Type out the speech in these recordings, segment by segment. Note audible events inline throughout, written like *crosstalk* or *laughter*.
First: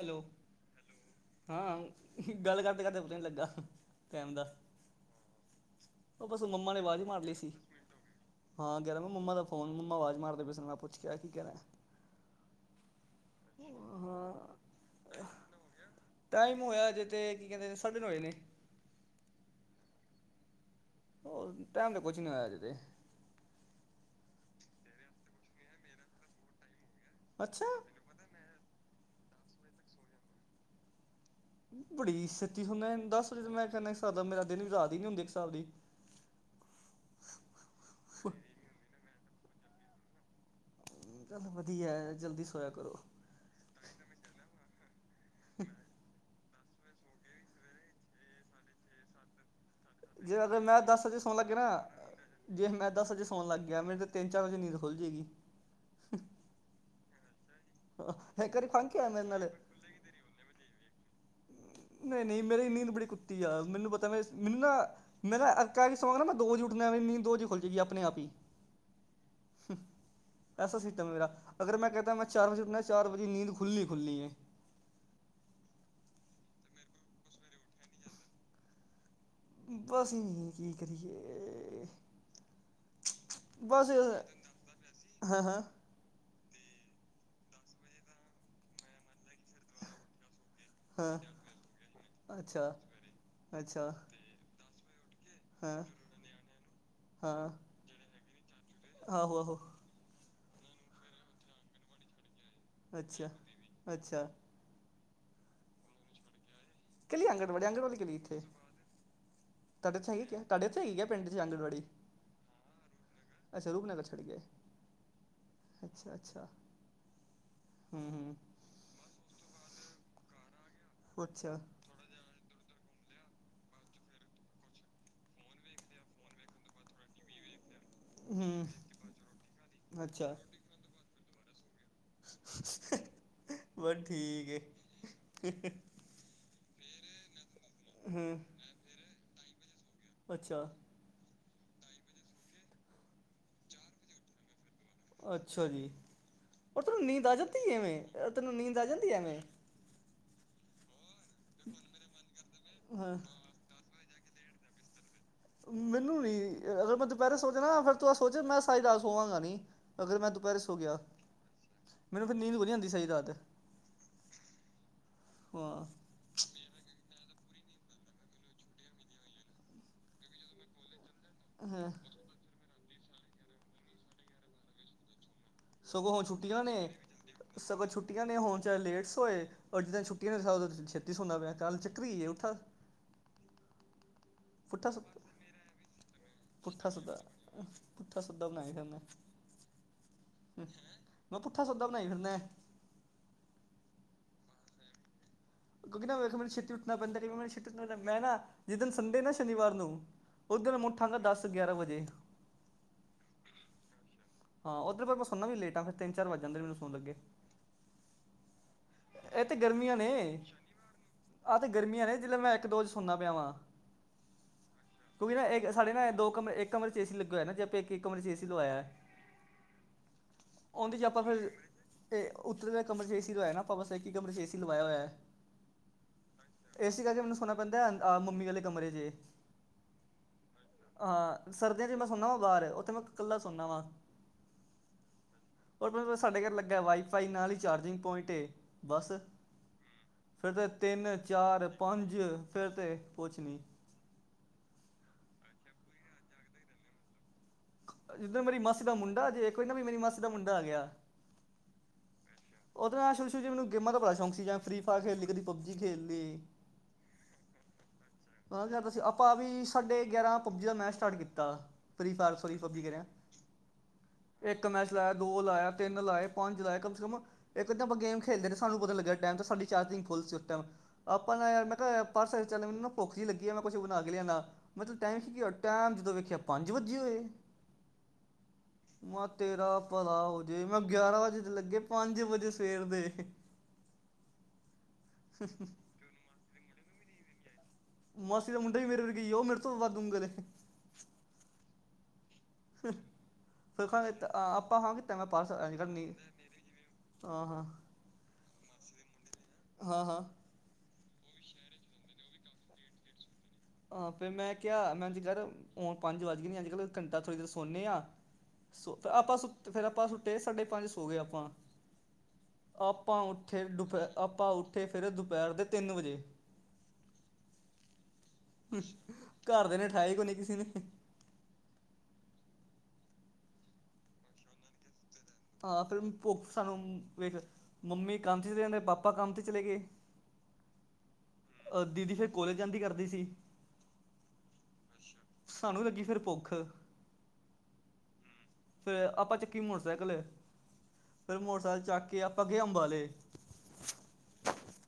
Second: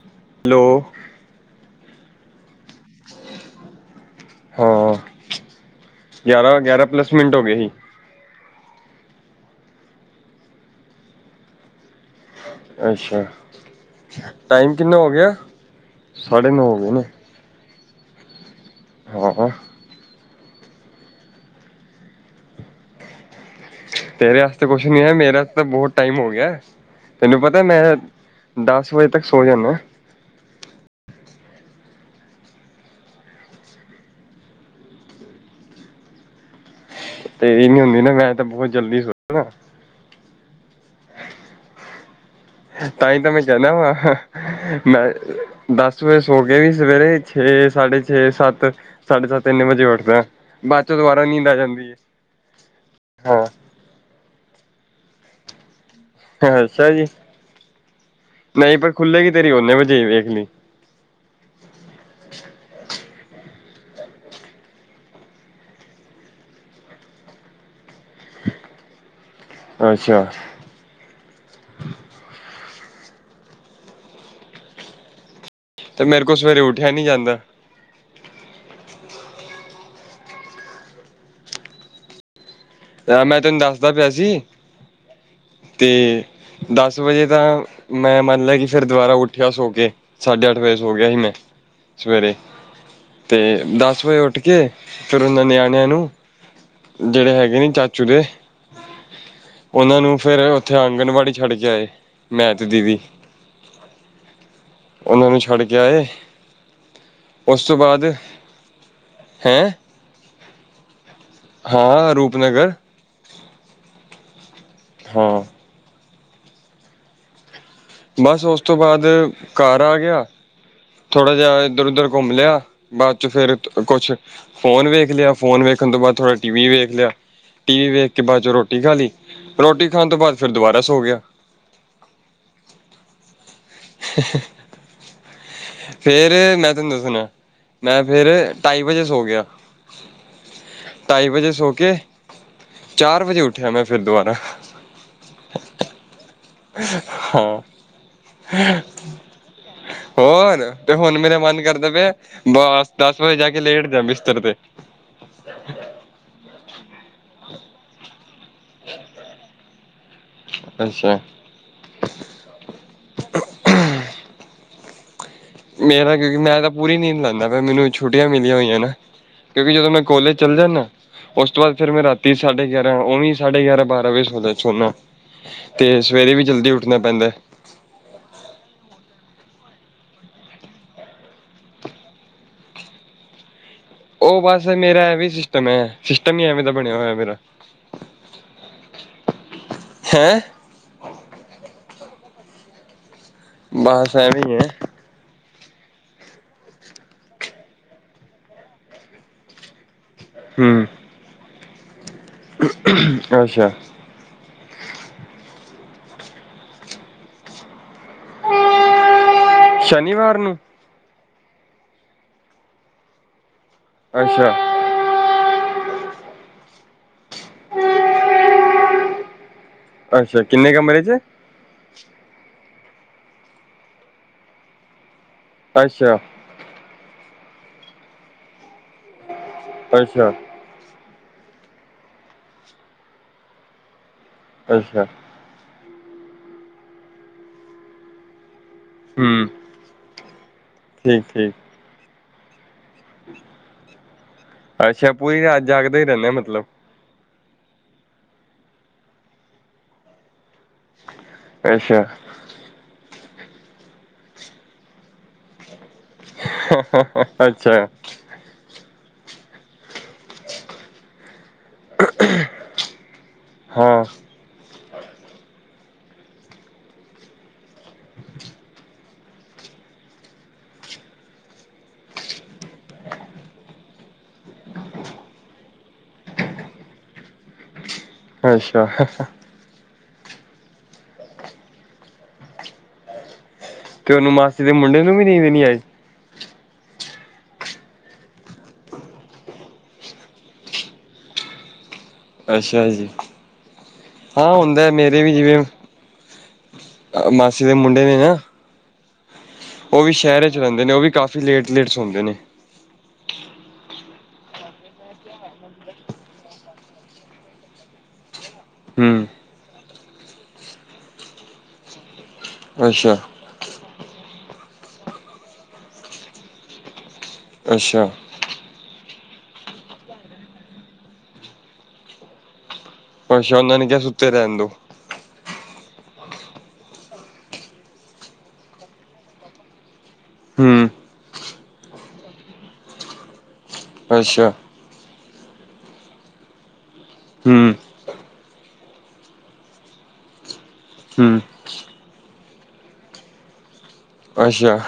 Hello hello ਹਾਂ ਗੱਲ ਕਰਦੇ ਕਰਦੇ ਪਤਾ ਨ ਲੱਗਾ ਟਮ ਦਾ ਹਾਂ ਉਹ ਬਸ ਗਿਆਰਾਂ ਮੰਮਾ ਨੇ ਗਿਆਰਾਂ ਆਵਾਜ਼ ਹੀ ਪਲੱਸ ਮਾਰ ਲਈ ਮਿੰਟ ਹੋ ਸੀ। ਗਏ ਹਾਂ ਕਹਿ ਰਿਹਾ ਮੈਂ, ਮੰਮਾ ਫੋਨ ਮੰਮਾ ਆਵਾਜ਼ ਮਾਰਦੇ ਪਏ ਸਨ। ਮੈਂ ਪੁੱਛਿਆ ਆਈ ਕਹੇ ਰਿਹਾ ਅੱਛਾ, ਹਾਂ ਟਾਈਮ ਕਿੰਨਾ ਹੋ ਗਿਆ, ਸਾਢੇ ਟਾਈਮ ਨੌ ਹੋ ਹੋਇਆ ਗਏ ਅਜੇ ਨੇ। ਕੀ? ਕਹਿੰਦੇ ਨੇ, ਸਾਢੇ ਨੌ ਹੋਏ ਨੇ। ਹਾਂ। ਹੋਰ ਟਾਈਮ ਤੇ ਕੁਛ ਨੀ ਹੋਇਆ ਅਜੇ ਤੇ। ਤੇਰੇ ਵਾਸਤੇ ਕੁਛ ਨੀ ਹੈ। ਮੇਰਾ ਤਾਂ ਬਹੁਤ ਟਾਈਮ ਹੋ ਗਿਆ, ਤੈਨੂੰ ਪਤਾ ਅੱਛਾ ਮੈਂ! ਦਸ ਵਜੇ ਤੱਕ ਸੋ ਜਾਂਦੇ। ਬੜੀ ਛੇਤੀ ਸੁੰਦਾ ਹੂੰਦਾ। ਦਸ ਵਜੇ ਮੈਂ ਕਹਿੰਦਾ ਇੱਕ ਸਾਲ ਦੀ ਮੇਰਾ ਦਿਨ ਵੀ ਰਾਤ ਹੀ ਨੀ ਹੁੰਦੀ ਇੱਕ ਸਾਲ ਦੀ। ਤੇ ਇਹ ਨੀ ਹੁੰਦੀ ਨਾ ਮੈਂ ਤਾਂ ਬਹੁਤ ਜਲਦੀ ਸੌ ਜਾਨਾ। ਚੱਲ ਵਧੀਆ, ਜਲਦੀ ਸੌ ਤਾਂ ਹੀ ਤਾਂ! ਮੈਂ ਕਹਿੰਦਾ ਵਾ, ਮੈਂ! ਦੱਸ ਵਜੇ ਸੌ ਕੇ ਵੀ ਸਵੇਰੇ ਛੇ, ਸਾਢੇ ਛੇ, ਸੱਤ। ਸਾਢੇ ਸੱਤ ਇੰਨੇ ਵਜੇ ਉੱਠਦਾ, ਜੇ ਅਗਰ ਮੈਂ ਬਾਅਦ ਚ ਦਸ ਵਜੇ ਦੁਬਾਰਾ ਸੌਣ ਨੀਂਦ ਲੱਗੇ ਆ ਜਾਂਦੀ ਹੈ। ਹਾਂ! ਯਾਰ ਮੇਰੀ ਤਾਂ ਤਿੰਨ ਚਾਰ ਵਜੇ, ਨੀਂਦ ਖੁੱਲ ਜਾਏਗੀ। ਅੱਛਾ ਜੀ, ਇੱਕ ਵਾਰੀ ਨਹੀਂ ਪਰ ਫੰਕ ਆਇਆ ਮੇਰੇ ਖੁੱਲੇਗੀ ਤੇਰੀ ਨਾਲ ਓਨੇ ਵਜੇ, ਵੇਖ ਲਈ! ਨਹੀਂ-ਨਹੀਂ ਮੇਰੀ ਨੀਂਦ ਬੜੀ ਕੁੱਤੀ ਆ,,, ਮੈਨੂੰ ਪਤਾ, ਮੈਨੂੰ ਨਾ! ਮੇਰਾ ਇਸ ਤਰ੍ਹਾਂ ਸੌਂਗ ਨਾ, ਮੈਂ ਦੋਜ਼ ਉੱਠਦਾ ਮੇਰੀ ਨੀਂਦ ਦੋ ਵੱਜੇ ਖੁੱਲ ਜਾਗੀ, ਆਪਣੇ ਆਪ ਹੀ। ਅੱਛਾ! ਐਸਾ ਸਿਸਟਮ ਮੇਰਾ, ਅਗਰ ਮੈਂ ਕਹਿੰਦਾ, ਮੈਂ ਚਾਰ ਵਜੇ ਉੱਠਣਾ, ਚਾਰ ਵੱਜੇ ਨੀਂਦ ਖੁੱਲਣੀ ਹੀ ਖੁੱਲਣੀ ਹੈ। ਤੇ ਮੇਰੇ ਕੋਲ, ਸਵੇਰੇ ਉੱਠਿਆ ਨਹੀਂ ਜਾਂਦਾ। *inaudible* ਬਸ,,,, ਕੀ ਕਰੀਏ? ਮੈਂ ਤੈਨੂੰ ਬਸ, ਦੱਸਦਾ ਪਿਆ ਸੀ ਹੈ ਹਾਂ! ਤੇ ਦਸ ਵਜੇ ਤਾਂ ਮੈਂ ਮੰਨ ਲਿਆ, ਕਿ ਫਿਰ ਦੁਬਾਰਾ ਉੱਠਿਆ ਸੌ ਕੇ। ਸਾਢੇ ਅੱਠ ਵਜੇ ਸੌ ਗਿਆ ਹੀ। ਹਾਂ ਮੈਂ ਸਵੇਰੇ! ਅੱਛਾ ਤੇ ਅੱਛਾ ਦਸ ਵਜੇ ਉੱਠ ਕੇ, ਫਿਰ ਉਹਨਾਂ ਹਾਂ ਨਿਆਣਿਆਂ ਨੂੰ ਜਿਹੜੇ ਹਾਂ ਹੈਗੇ ਨੇ, ਚਾਚੂ ਦੇ, ਆਹੋ ਆਹੋ ਉਹਨਾਂ ਨੂੰ ਫੇਰ ਉੱਥੇ ਆਂਗਨਵਾੜੀ ਛੱਡ ਕੇ ਆਏ। ਮੈਂ ਤੇ ਦੀਦੀ ਵੀ, ਅੱਛਾ ਅੱਛਾ ਉਹਨਾਂ ਨੂੰ ਛੱਡ ਕੇ ਆਏ। ਕਿਹੜੀ ਉਸ ਆਂਗੜਵਾੜੀ, ਤੋਂ ਆਂਗੜਵਾੜੀ ਬਾਅਦ ਕਿਹੜੀ ਇੱਥੇ, ਹੈਂ ਤੁਹਾਡੇ ਇੱਥੇ ਹੈਗੇ ਕਿ? ਤੁਹਾਡੇ ਉੱਥੇ ਹੈ ਗੀ ਆ ਪਿੰਡ ਚ ਆਂਗਣਵਾੜੀ? ਹਾਂ ਰੂਪਨਗਰ ਅੱਛਾ ਰੂਪਨਗਰ ਛੱਡ ਆਏ। ਹਾਂ! ਅੱਛਾ - ਬਸ ਉਸ ਤੋਂ ਬਾਅਦ ਘਰ ਆ ਗਿਆ। ਥੋੜਾ ਅੱਛਾ ਜਿਹਾ ਇੱਧਰ ਉੱਧਰ ਘੁੰਮ ਲਿਆ, ਬਾਅਦ ਚ ਫੇਰ, ਕੁਛ ਫੋਨ ਵੇਖ ਲਿਆ, ਫੋਨ ਵੇਖਣ ਤੋਂ ਬਾਅਦ, ਥੋੜਾ ਟੀਵੀ ਵੇਖ ਲਿਆ। ਟੀ ਵੀ ਵੇਖ ਕੇ, ਬਾਅਦ ਚੋਂ ਹੂੰ ਰੋਟੀ ਖਾ ਲਈ। ਰੋਟੀ ਖਾਣ ਤੋਂ ਅੱਛਾ ਬਾਅਦ ਫਿਰ ਦੁਬਾਰਾ ਸੌ ਗਿਆ। ਬਸ ਠੀਕ ਏ! ਫੇਰ,, ਮੈਂ ਤੈਨੂੰ ਦੱਸਣਾ! ਮੈਂ ਫਿਰ ਹੂੰ ਢਾਈ ਵਜੇ ਸੌ ਗਿਆ। ਅੱਛਾ ਢਾਈ ਵਜੇ ਸੌ ਕੇ, ਚਾਰ ਵਜੇ ਉੱਠਿਆ ਮੈਂ ਫਿਰ ਦੁਬਾਰਾ। ਅੱਛਾ ਜੀ, ਔਰ ਤੈਨੂੰ ਨੀਂਦ ਆ ਹਾਂ ਜਾਂਦੀ ਹੈ ਐਵੇਂ! ਤੈਨੂੰ ਨੀਂਦ ਆ ਜਾਂਦੀ ਹੈ ਐਵੇਂ! ਹੋਰ,, ਤੇ ਹੁਣ ਮੇਰਾ ਮਨ ਕਰਦਾ ਪਇਆ ਬਸ ਹਾਂ ਦਸ ਵਜੇ ਜਾ ਕੇ। ਲੇਟ ਜਾ ਬਿਸਤਰ ਤੇ। ਮੈਨੂੰ ਨੀ, ਅਗਰ ਮੈਂ ਦੁਪਹਿਰੇ ਸੌ ਜਾਣਾ। ਫਿਰ ਤੂੰ ਸੌ ਮੈਂ ਸਾਰੀ ਰਾਤ ਸੌਵਾਂਗਾ ਨੀ। ਅਗਰ ਮੈਂ ਦੁਪਹਿਰ ਸੌ ਗਿਆ। ਅੱਛਾ ਮੈਨੂੰ ਫਿਰ ਨੀਂਦ ਨਹੀ ਆਉਂਦੀ ਸਾਰੀ ਰਾਤ। ਹਾਂ ਮੇਰਾ! ਕਿਉਂਕਿ ਮੈਂ ਤਾਂ ਪੂਰੀ ਨੀਂਦ ਲੈਂਦਾ ਪਇਆ। ਮੈਨੂੰ ਛੁੱਟੀਆਂ ਮਿਲੀਆਂ ਹੋਈਆਂ ਨਾ, ਕਿਉਂਕਿ ਜਦੋਂ ਮੈਂ ਕੋਲੇਜ ਚੱਲ ਜਾਂਦਾ। ਉਸ ਤੋਂ ਬਾਅਦ ਹਾਂ ਫ਼ਿਰ ਮੈਂ ਰਾਤੀ ਸਾਢੇ ਗਿਆਰਾਂ, ਉਂਵੇ ਸਾਢੇ ਗਿਆਰਾਂ ਬਾਰਾਂ ਵਜੇ ਸਉਣਾ। ਤੇ ਸਗੋਂ ਹੁਣ ਸਵੇਰੇ ਵੀ ਛੁੱਟੀਆਂ ਜਲਦੀ ਨੇ ਉੱਠਣਾ ਪੈਂਦਾ। ਸਗੋਂ, ਛੁੱਟੀਆਂ ਨੇ ਹੁਣ ਚਾਹੇ ਲੇਟ ਸੋਏ। ਪਰ ਜਿਸ ਦਿਨ ਛੁੱਟੀ ਨਹੀਂ ਹੁੰਦੀ ਉਸ ਛੇਤੀ ਸੌਂਦਾ ਪਿਆ ਕੱਲ,, ਉਹ ਬਸ ਪੁੱਠਾ ਸੁੱ ਮੇਰਾ ਐਵੇਂ ਸਿਸਟਮ ਐ ਸਿਸਟਮ ਹੀ ਐਵੇਂ ਦਾ ਪੁੱਠਾ ਬਣਿਆ ਹੋਇਆ ਸੁੱਦਾ ਮੇਰਾ ਪੁੱਠਾ ਸੁੱਦਾ ਬਣਾਇ ਫਿਰੈਂ *inaudible* ਹੈਂ ਮੈਂ ਪੁਠਾ ਸੋਡ ਬਣਾਈ ਫਿਰ ਨਾ ਬਸ ਐ ਵੀੀ ਹੈ ਕਿਉਂਿ ਨਾ ਮੇਖ ਮੇਨ ਛੱ ਉੱਣਾ ਪੈਂਦਾ ਕਿ ਮਨ ਛੱ ਉੱਠਣਾ ਪੈਂ ਮੈਂ ਨਾ ਜਿਸ ਦਿਨ ਸੰਡੇ ਨਾ ਸ਼ਨੀਵਾਰ ਨੂੰ ਉਹਦੇ ਮ ਹੂੰ ਮੁ ਉੱਠਾਂਗਾ ਦਸ ਗਿਆਰਾਂ ਵਜੇ ਅੱਛਾ ਹਾਂ ਉੱਧਰ ਮੈਂ ਸੋਨਾ ਵੀ ਲੇਟ ਆ ਫਿਰ ਤਿੰਨ ਚਾਰ ਵਜ ਜਾਂਦੇ ਮੈਨੂੰ ਸੋਣ ਲੱਗੇ ਇਹ ਤੇ ਗਰਮੀਆਂ ਨੇ ਸ਼ਨੀਵਾਰ ਨੂੰ ਆਹ ਤੇ ਗਰਮੀਆਂ ਨੇ ਜਿਲੇ ਮੈਂ ਇੱਕ ਦੋ ਚ ਸੋਨਾ ਪਿਆ ਵਾਂ ਅੱਛਾ ਕਿਉਂਕਿ ਨਾ ਇੱਕ ਸਾਡੇ ਨਾ ਦੋ ਕਮਰੇ ਇਕ ਕਮਰੇ ਚ ਏ ਸੀ ਲੱਗਾ ਹੋਇਆ ਨਾ ਜੇ ਆਪਾਂ ਇੱਕ ਕਮਰੇ ਚ ਏ ਸੀ ਲਵਾਇਆ ਅੱਛਾ ਕਿੰਨੇ ਉਹਦੀ ਕਮਰੇ ਜ ਚ ਆਪਾਂ ਫੇਰ ਤੇ ਉੱਤਲੇ ਕਮਰੇ ਚ ਏ ਸੀ ਲਇਆ ਨਾ ਆਪਾ ਬਸ ਇਕ ਈ ਕਮਰੇ ਚ ' ਏ ਸੀ ਲਵਾਇਆ ਹੋਇਆ ਅੱਛਾ ਏ ਸੀ ਲਾ ਕੇ ਮੈਨੂੰ ਸੋਣਾ ਪੈਂਦਾ ਅ ਮੰਮੀ ਵਾਲੇ ਕਮਰੇ ਚ ਅੱਛਾ ਹਾਂ ਸਰਦੀਆਂ ਚ ਮੈਂ ਸੋਨਾ ਵਾ ਬਾਹਰ ਉਹਥੇ ਮੈਂ ਇਕੱਲਾ ਸੋਂਦਾ ਵਾ ਅੱਛਾ ਔਰ ਮਤਲਬ ਸਾਡੇ ਘਰ ਲੱਗਾ ਵਾਈਫਾਈ ਨਾਲ ਹੀ ਚਾਰਜਿੰਗ ਪੁਆਇੰਟ ਏ ਬਸ ਹੂੰ ਫੇਰ ਤਾਂ ਤਿੰਨ ਠੀਕ ਠੀਕ ਚਾਰ ਪੰਜ ਫੇਰ ਤੇ ਪੁੱਛ ਨਹੀਂ ਅੱਛਾ ਪੂਰੀ ਰਾਤ ਜਾਗਦੇ ਹੀ ਰਹਿੰਨੇ ਅ ਮਤਲਬ ਜਿੱਦਰ ਮੇਰੀ ਮਾਸੀ ਦਾ ਮੁੰਡਾ ਜੇ ਇੱਕ ਕੋਈ ਨਾ ਵੀ ਮੇਰੀ ਮਾਸੀ ਦਾ ਮੁੰਡਾ ਆ ਗਿਆ ਅੱਛਾ ਉਹਦੇ ਨਾਲ ਸ਼ੁਰੂ ਸ਼ੁਰੂ ਮੈਨੂੰ ਗੇਮਾਂ ਦਾ ਬੜਾ ਸ਼ੌਕ ਸੀ ਜਾਂ ਫਰੀਫਾਯਰ ਖੇਲੀ ਕਦੀ ਪਬਜੀ ਖੇਲੀ ਹ ਹ ਹ ਅੱਛਾ ਉਹ ਕਿਆ ਸੀ ਆਪਾਂ ਵੀ ਸਾਡੇ ਗਿਆਰਾਂ ਪਬਜੀ ਦਾ ਮੈਚ ਸਟਾਰਟ ਕੀਤਾ ਫਰੀਫਾਰ ਸਰੀਫਬੀ ਕਰ ਰਿਿਆ ਹਾਂ *unintelligible* ਇੱਕ ਮੈਚ ਲਾਇਆ ਦੋ ਲਾਇਆ ਤਿੰਨ ਲਾਏ ਪੰਜ ਲਾਏ ਕਮ ਸੇ ਕਮ ਇੱਕ ਤਾਂ ਆਪਾਂ ਗੇਮ ਖੇਡਦੇ ਸੀ ਸਾਨੂੰ ਪਤਾ ਲੱਗਿਆ ਟਾਈਮ ਸਾਡੀ ਚਾਰਜਿੰਗ ਫੁੱਲ ਸੀ ਉਸ ਟਾਈਮ ਆਪਾਂ ਨਾਲ ਯਾਰ ਮੈਂ ਕਿਹਾ ਪਾਸੇ ਚੱਲ ਮੈਨੂੰ ਭੁੱਖ ਜਿਹੀ ਲੱਗੀ ਆ ਮੈਂ ਕੁੱਛ ਬਨਾ ਕੇ ਲਿਆਨਾ ਮਤਲਬ ਟਾਈਮ ਕੀ ਹੋਇਆ ਟੈਮ ਜਦੋਂ ਵੇਖਿਆ ਪੰਜ ਵੱਜੇ ਹੋਏ ਅੱਛਾ ਮੈਂ ਤੇਰਾ ਭਲਾ ਹੋ ਜੇ ਮੈਂ ਗਿਆਰਾਂ ਵਜੇ ਦੇ ਲੱਗੇ ਪੰਜ ਵਜੇ ਸਵੇਰ ਦੇ ਤੇ ਤੇ ਉਹਨੂੰ ਮਾਸੀ ਦੇ ਮੁੰਡੇ ਨੂੰ ਵੀ ਨਹੀਂ ਦੇਣੀ ਆਈ ਮਾਸੀ ਦਾ ਮੁੰਡਾ ਵੀ ਮੇਰੇ ਵਰਗਾ ਈ ਏ *unintelligible* ਉਹ ਮੇਰੇ ਤੋਂ ਵਧਦੂ ਕਦੇ ਅੱਛਾ ਜੀ ਫਾਂ ਆਪਾਂ ਹੁੰਦਾ ਹਾਂ ਮੇਰੇ ਕੀਤਾ ਵੀ ਪਰ ਜਿਵੇਂ ਕਰਨਨੀ *unintelligible* ਆਹ ਮਾਸੀ ਦੇ ਮੁੰਡੇ ਨੇ ਨਾ ਹਾ ਉਹ ਵੀ ਸ਼ਹਿਰ 'ਚ ਰਹਿੰਦੇ ਨੇ ਉਹ ਵੀ ਕਾਫੀ ਲੇਟ ਲੇਟ ਸੌਂਦੇ ਨੇ ਹਾਂ ਫੇਰ ਮੈਂ ਕਿਹਾ ਮੈਂ ਅ ਏਂਜ ਕਰ ਹੁਣ ਪੰਜ ਵੱਜ ਗਏ ਨ ਏਂਜ ਕਰ ਹੁਨ ਘੰਟਾ ਥੋੜ੍ਹੀ ਦੇਰ ਸੋਨੇ ਆ ਸੁਤ ਹੂੰ ਆਪਾਂ ਸੁੱਤੇ ਫੇਰ ਆਪਾਂ ਸੁੱਤੇ ਸਾਢੇ ਪੰਜ ਸੋ ਗਏ ਆਪਾਂ ਅੱਛਾ ਆਪਾਂ ਉੱਠੇ ਦੁਪ ਆਪਾਂ ਉੱਠੇ ਫੇਰ ਦੁਪਹਿਰ ਦੇ ਤਿੰਨ ਵਜੇ ਅੱਛਾ ਘਰ ਦੇ ਨੇ ਠਾਏ ਕੋ ਨੀ ਕਿਸੇ ਨੇ ਅਛਾ ਉਹਨਾਂ ਨੇ ਕਿਹਾਿਆ ਸੁੱਤੇ ਰਹਿਨ ਦੋ ਹਾਂ ਫਿਰ ਭ ਸਾਨੂੰ ਵੇਟ *unintelligible* ਮੰਮੀ ਕੰਮ ਤੇ ਚਲੇ ਜਾਂਦੇ ਪਾਪਾ ਕੰਮ ਤੇ ਚਲੇ ਗਏ ਹੂੰ ਅਹ ਦੀਦੀ ਫੇਰ ਕੋਲੇਜ ਜਾਂਦੀ ਕਰਦੀ ਸੀ ਅੱਛਾ ਸਾਨੂੰ ਲੱਗੀ ਫੇਰ ਭੁੱਖ ਹੂੰ, ਫੇਰ ਆਪਾਂ ਚੱਕੀ ਮੋਟਰਸਾਈਕਲ ਫੇਰ ਹੂੰ ਮੋਟਰਸਾਈਕਲ ਚੱਕ ਕੇ ਆਪਾਂ ਗਏ ਅੰਬਾਲੇ। ਅੱਛਾ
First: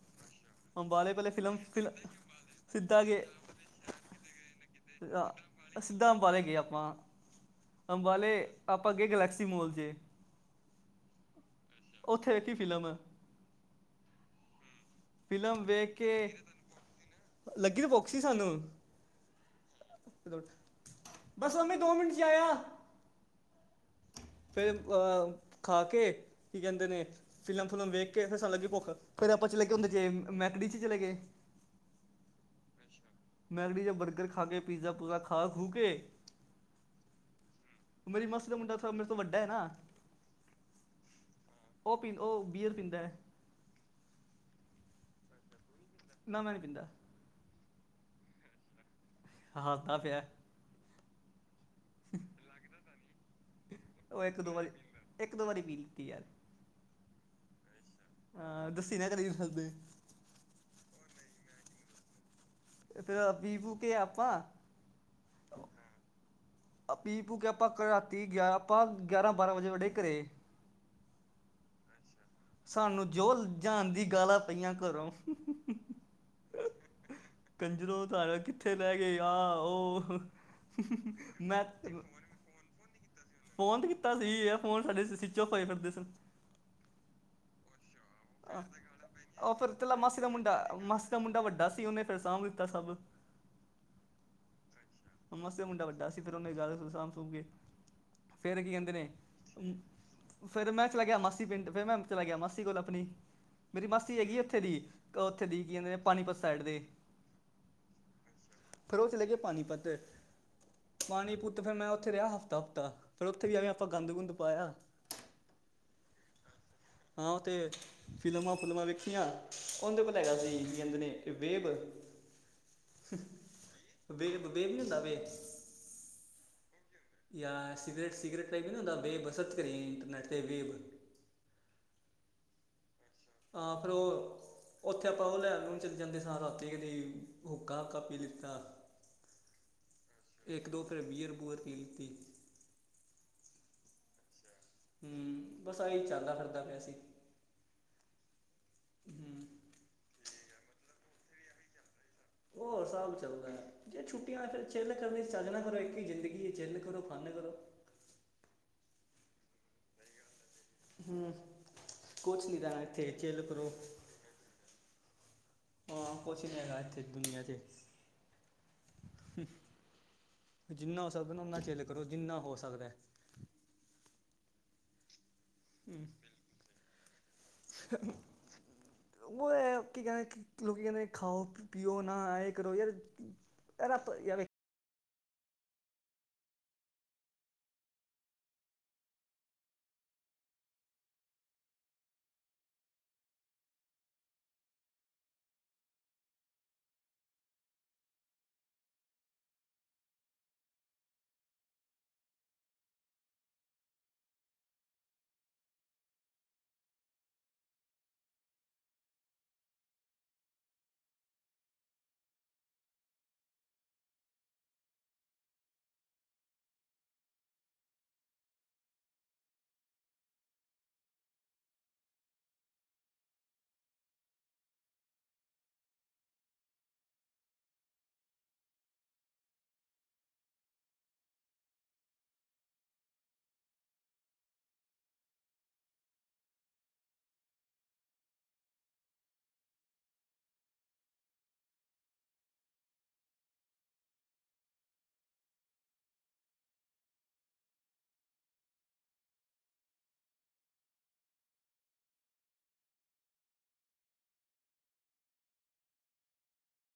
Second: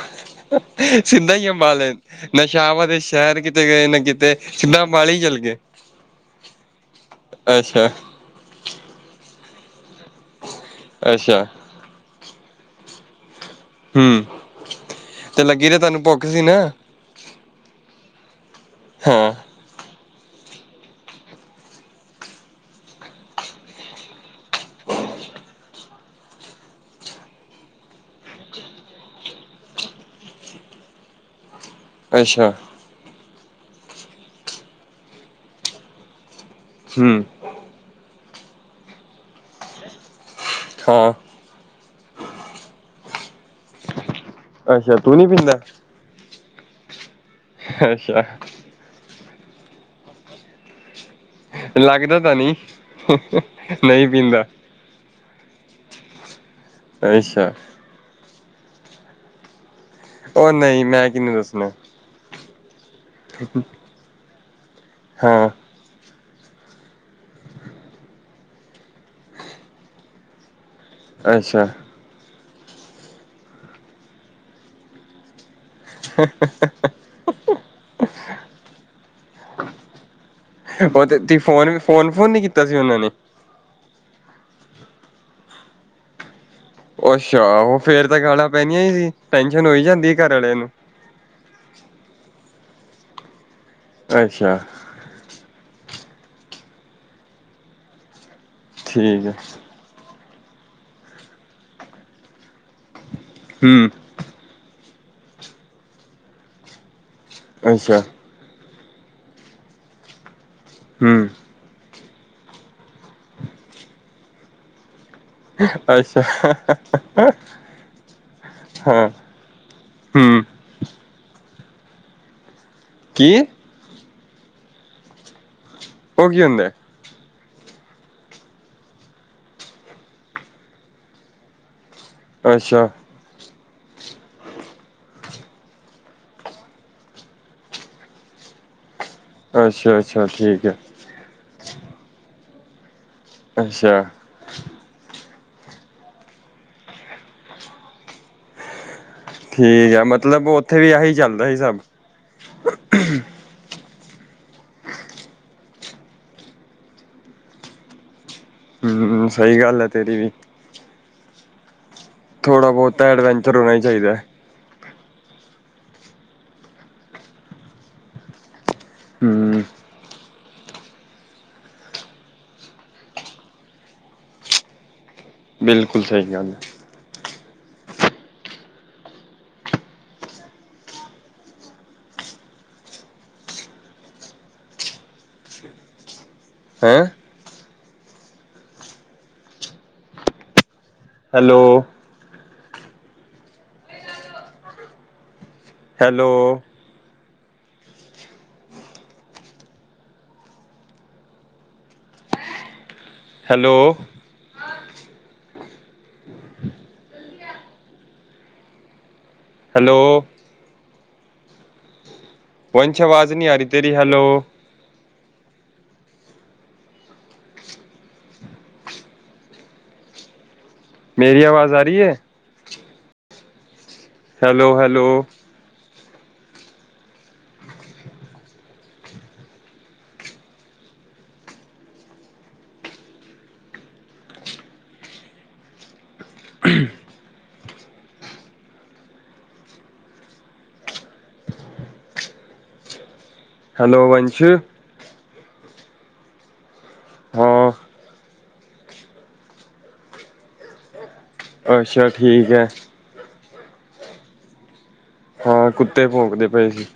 ਅੰਬਾਲੇ ਪਹਿਲੇ ਸਿੱਧਾ ਹੀ ਫਿਲਮ ਫਿਲ ਅੰਬਾਲੇ ਨਾ ਸ਼ਾਹਬਾਦ ਸਿੱਧਾ ਗਏ ਸ਼ਹਿਰ ਕਿਤੇ ਗਏ ਨਾ ਕਿਤੇ ਸਿੱਧਾ ਅੰਬਾਲੇ ਹੀ ਚੱਲ ਗਏ। ਸਿੱਧਾ ਅੰਬਾਲੇ ਗਏ ਆਪਾਂ ਅੱਛਾ, ਹਲੇ ਆਪਾਂ ਗਏ ਗਲੈਕਸੀ ਮੋਲ ਚ, ਅੱਛਾ, ਉੱਥੇ ਵੇਖੀ ਫਿਲਮ, ਹੂੰ, ਤੇ ਫਿਲਮ ਲੱਗੀ ਤੇ ਵੇਖ ਤੁਹਾਨੂੰ ਕੇ, ਭੁੱਖ ਸੀ ਨਾ ਲੱਗੀ ਤਾਂ ਭੁੱਖ ਸੀ ਸਾਨੂੰ ਹਾਂ, ਬਸ ਮੰਮੀ ਦੋ ਮਿੰਟ ਚ ਆਇਆ। ਫਿਰ ਅ ਖਾ ਕੇ, ਕੀ ਕਹਿੰਦੇ ਨੇ, ਫਿਲਮ ਫੁਲਮ ਵੇਖ ਕੇ ਫਿਰ ਸਾਨੂੰ ਲੱਗੀ ਭੁੱਖ, ਫਿਰ ਆਪਾਂ ਚਲੇ ਗਏ ਹੁੰਦੇ ਜੇ ਮੈਕੜੀ ਚ ਚਲੇ ਗਏ। ਅੱਛਾ, ਮੈਕੜੀ ਦੇ ਬਰਗਰ ਖਾ ਕੇ ਪੀਜ਼ਾ ਪੂਜ਼ਾ ਖਾ ਖੂ ਕੇ, ਹੂੰ, ਮੇਰੀ ਮਾਸੀ ਦਾ ਮੁੰਡਾ ਮੇਰੇ ਤੋਂ ਵੱਡਾ ਹੈ ਨਾ, ਹਾਂ, ਉਹ ਪੀਂ ਉਹ ਬੀਅਰ ਪੀਂਦਾ। ਅੱਛਾ ਤੂੰ ਨੀ ਪੀਂਦਾ, ਨਾ ਮੈ ਨਹੀ ਪੀਂਦਾ, ਅੱਛਾ, ਹਸਦਾ ਪਿਆ। ਲੱਗਦਾ ਤਾਂ ਨੀ, ਨਹੀਂ ਉਹ ਇੱਕ ਪੀਂਦਾ। ਦੋ ਵਾਰੀ ਇੱਕ ਦੋ ਵਾਰੀ ਪੀ ਲਿੱਤੀ ਯਾਰ, ਅੱਛਾ, ਹਾਂ ਦੱਸੀ ਨਾ ਕਲੇ ਫਦੇ ਉਹ ਨਹੀਂ, ਮੈਂ ਕਿਹਨੂੰ ਦੱਸਣਾ। ਇੱਥੇ ਪੀ-ਪੀੳ ਕੇ ਆਪਾਂ, ਹਾਂ, ਹੂੰ, ਪੀ ਪੂਕੇ ਆਪਾਂ ਰਾਤੀ ਗਿਆਰਾ ਆਪਾਂ ਗਿਆਰਾਂ ਬਾਰਾਂ ਵਜੇ ਵੜੇ ਘਰੇ, ਅੱਛਾ, ਸਾਨੂੰ ਜੋ ਜਹਾਨ ਦੀਆ ਗਾਲਾਂ ਪਈਆਂ ਘਰੋਂ, ਹ ਕੰਜਰੋਂ ਤਾਰਾ ਕਿੱਥੇ ਲੈ ਗਏ, ਆ ਉਹ ਉਹ ਤੁਸੀਂ ਮੈਂ ਫੋਨ-ਫੋਨ-ਫੋਨ ਨੀ ਕੀਤਾ ਸੀ ਉਹਨਾਂ ਨੇ, ਫੋਨ ਕੀਤਾ ਸੀ, ਇਹ ਫੋਨ ਸਾਡੇ ਸਵਿੱਚ ਆਫ ਹੋਏ ਫਿਰਦੇ ਸਨ। ਅੱਛਾ ਉਹ ਫੇਰ ਤਾਂ ਗਾਲਾਂ ਆਹ ਪੈਦੀਆਂ ਹੀ ਸੀ, ਉਹ ਟੈਨਸ਼ਨ ਫਿਰ ਹੋਈ ਤੇਲਾ ਜਾਂਦੀ ਮਾਸੀ ਸੀ ਦਾ ਘਰ ਵਾਲਿਆਂ ਮੁੰਡਾ ਨੂੰ ਮਾਸੀ ਦਾ ਮੁੰਡਾ ਵੱਡਾ ਸੀ, ਉਹਨੇ ਫਿਰ ਸਾਂਭ ਦਿੱਤਾ ਸਭ ਅੱਛਾ, ਮਾਸੀ ਦੇ ਮੁੰਡਾ ਵੱਡਾ ਸੀ, ਫਿਰ ਉਹਨੇ ਗੱਲ ਸਾਂਭ -ਸੂਂਭ ਕੇ ਫਿਰ ਕੀ ਕਹਿੰਦੇ ਨੇ, ਠੀਕ ਹੈ ਫਿਰ ਮੈਂ ਚਲਾ ਗਿਆ ਮਾਸੀ ਪਿੰਡ, ਫਿਰ ਮੈਂ ਚਲਾ ਗਿਆ ਮਾਸੀ ਕੋਲ ਆਪਣੀ, ਮੇਰੀ ਹਮ ਮਾਸੀ, ਹੈਗੀ, ਉੱਥੇ ਦੀ ਉੱਥੇ ਦੀ ਕੀ ਕਹਿੰਦੇ ਨੇ ਪਾਣੀਪਤ ਸਾਈਡ ਦੇ, ਅੱਛਾ, ਫਿਰ ਉਹ ਚਲੇੈ ਗਏ ਪਾਣੀਪਤ ਹਮ ਪਾਣੀ ਪੁੱਤ ਤੇ ਫੇਰ ਮੈਂ ਉੱਥੇ ਰਿਹਾ ਹਫ਼ਤਾ-ਹਫਤਾ, ਫੇਰ ਉੱਥੇ ਵੀ ਜਾਕੇਆਪਾਂ ਗੰਦ ਗੁੰਦ ਪਾਇਆ। ਅੱਛਾ ਹਾਂ ਉੱਥੇ ਫਿਲਮਾਂ ਫੁਲਮਾਂ ਹਾਂ ਵੇਖੀਆਂ, ਉਹਦੇ ਕੋਲ ਹੈਗਾ ਹਮ ਸੀ ਕੀ ਕਹਿੰਦੇ ਨੇ ਵੇਬ। ਕੀ ਵੇਬ-ਵੇਬ ਨੀ ਹੁੰਦਾ ਵੇ। ਓਹ ਕੀ ਹੁੰਦਾ ਅ? ਯਾ ਸਿਗਰੇਟ-ਸਿਗਰੇਟ ਟਾਈਪ ਨਾ ਉਦਾ ਬੇਬ ਸਰਚ ਕਰੀ ਇੰਟਰਨੈਟ ਤੇ ਵੇਬ। ਅੱਛਾ। ਹਾ ਫਿਰ ਹੋਰ ਉੱਥੇ ਆਪਾਂ ਉਹ ਲੈਣ ਲੂ ਚਲੇ ਜਾਂਦੇ ਸਾਂ ਰਾਤੀ ਕਦੀ ਹੁੱਕਾ ਹਾਕਾ ਪੀ ਲੀਤਾ। ਅੱਛਾ-ਅੱਛਾ ਠੀਕ ਐ। ਫੇਰ ਬੀਅਰ ਬੂਵਰ ਪੀ ਲੀਤੀ। ਅੱਛਾ। ਹੂੰ, ਬਸ ਆਹੀ ਚੱਲਦਾ ਫਿਰਦਾ ਪਿਆ ਸੀ। ਹੂੰ ਠੀਕ ਐ, ਮਤਲਬ ਉੱਥੇ ਵੀ ਆਹੀ ਚੱਲਦਾ ਸੀ ਸਭ। ਹੋਰ ਸਭ ਚੱਲਦਾ ਅ। ਜੇ ਛੁਟੀਆਂ ਫਿਰ ਚਿੱੱਲ ਕਰਨੀ ਚੰਜ ਨਾਅ ਕਰੀ ਇੱਕ ਈ ਜ਼ਿੰਦਗੀ ਏ ਚਿੱੱਲ ਕਰੋ, ਫਨ ਕਰੋ। ਹੂੰ ਸਹੀ ਗੱਲ ਏ ਤੇਰੀ ਵੀ। ਹੂੰ ਕੁਛ ਨਹੀਂ ਥੋੜ੍ਹਾ ਰਹਿਣਾ ਬਹੁਤਾ ਇੱਥੇ ਚਿੱਲ ਐਡਵੈਂਚਰ ਕਰੋ ਹੋਣਾ ਈ ਚਾਈਦਾ ਐ। ਹਾਂ ਕੁਛ ਨੀ ਹੈਗਾ ਇੱਥੇ ਦੁਨੀਆਂ 'ਚ। ਹੂੰ ਜਿੰਨਾ ਹੋ ਸਕਦਾ ਨਾ ਓਨਾ ਚਿਲ ਕਰੋ ਜਿੰਨਾ ਹੋ ਸਕਦੇਅ। ਹੂੰ ਬਿਲਕੁਲ ਸਹੀ ਗੱਲ ਹੈ ਉਹ ਐ ਕੀ ਕਹਦੇ ਲੋਕ ਕਹਿੰਦੇ ਖਾਓ ਪੀਓ ਨਾਂ ਇਹ ਕਰੋ ਯਾਰ ਰੱਤ ਯਾਰ ਹੈਂ ਹੈਲੋ ਹੈਲੋ ਹੈਲੋ ਹੈਲੋ ਵੰਨਸ਼ ਅਵਾਜ ਨੀ ਆ ਰੀ ਤੇਰੀ ਹੈਲੋ ਮੇਰੀ ਆਵਾਜ਼ ਆ ਰੀ ਐ? ਹੈਲੋ-ਹੈਲੋ ਹੈਲੋ ਵੰਨਸ਼ ਹਾਂ ਅੱਛਾ ਠੀਕ ਐ। ਹਾਂ ਕੁੱਤੇ ਭੋਕਦੇ ਪਏ ਸੀ।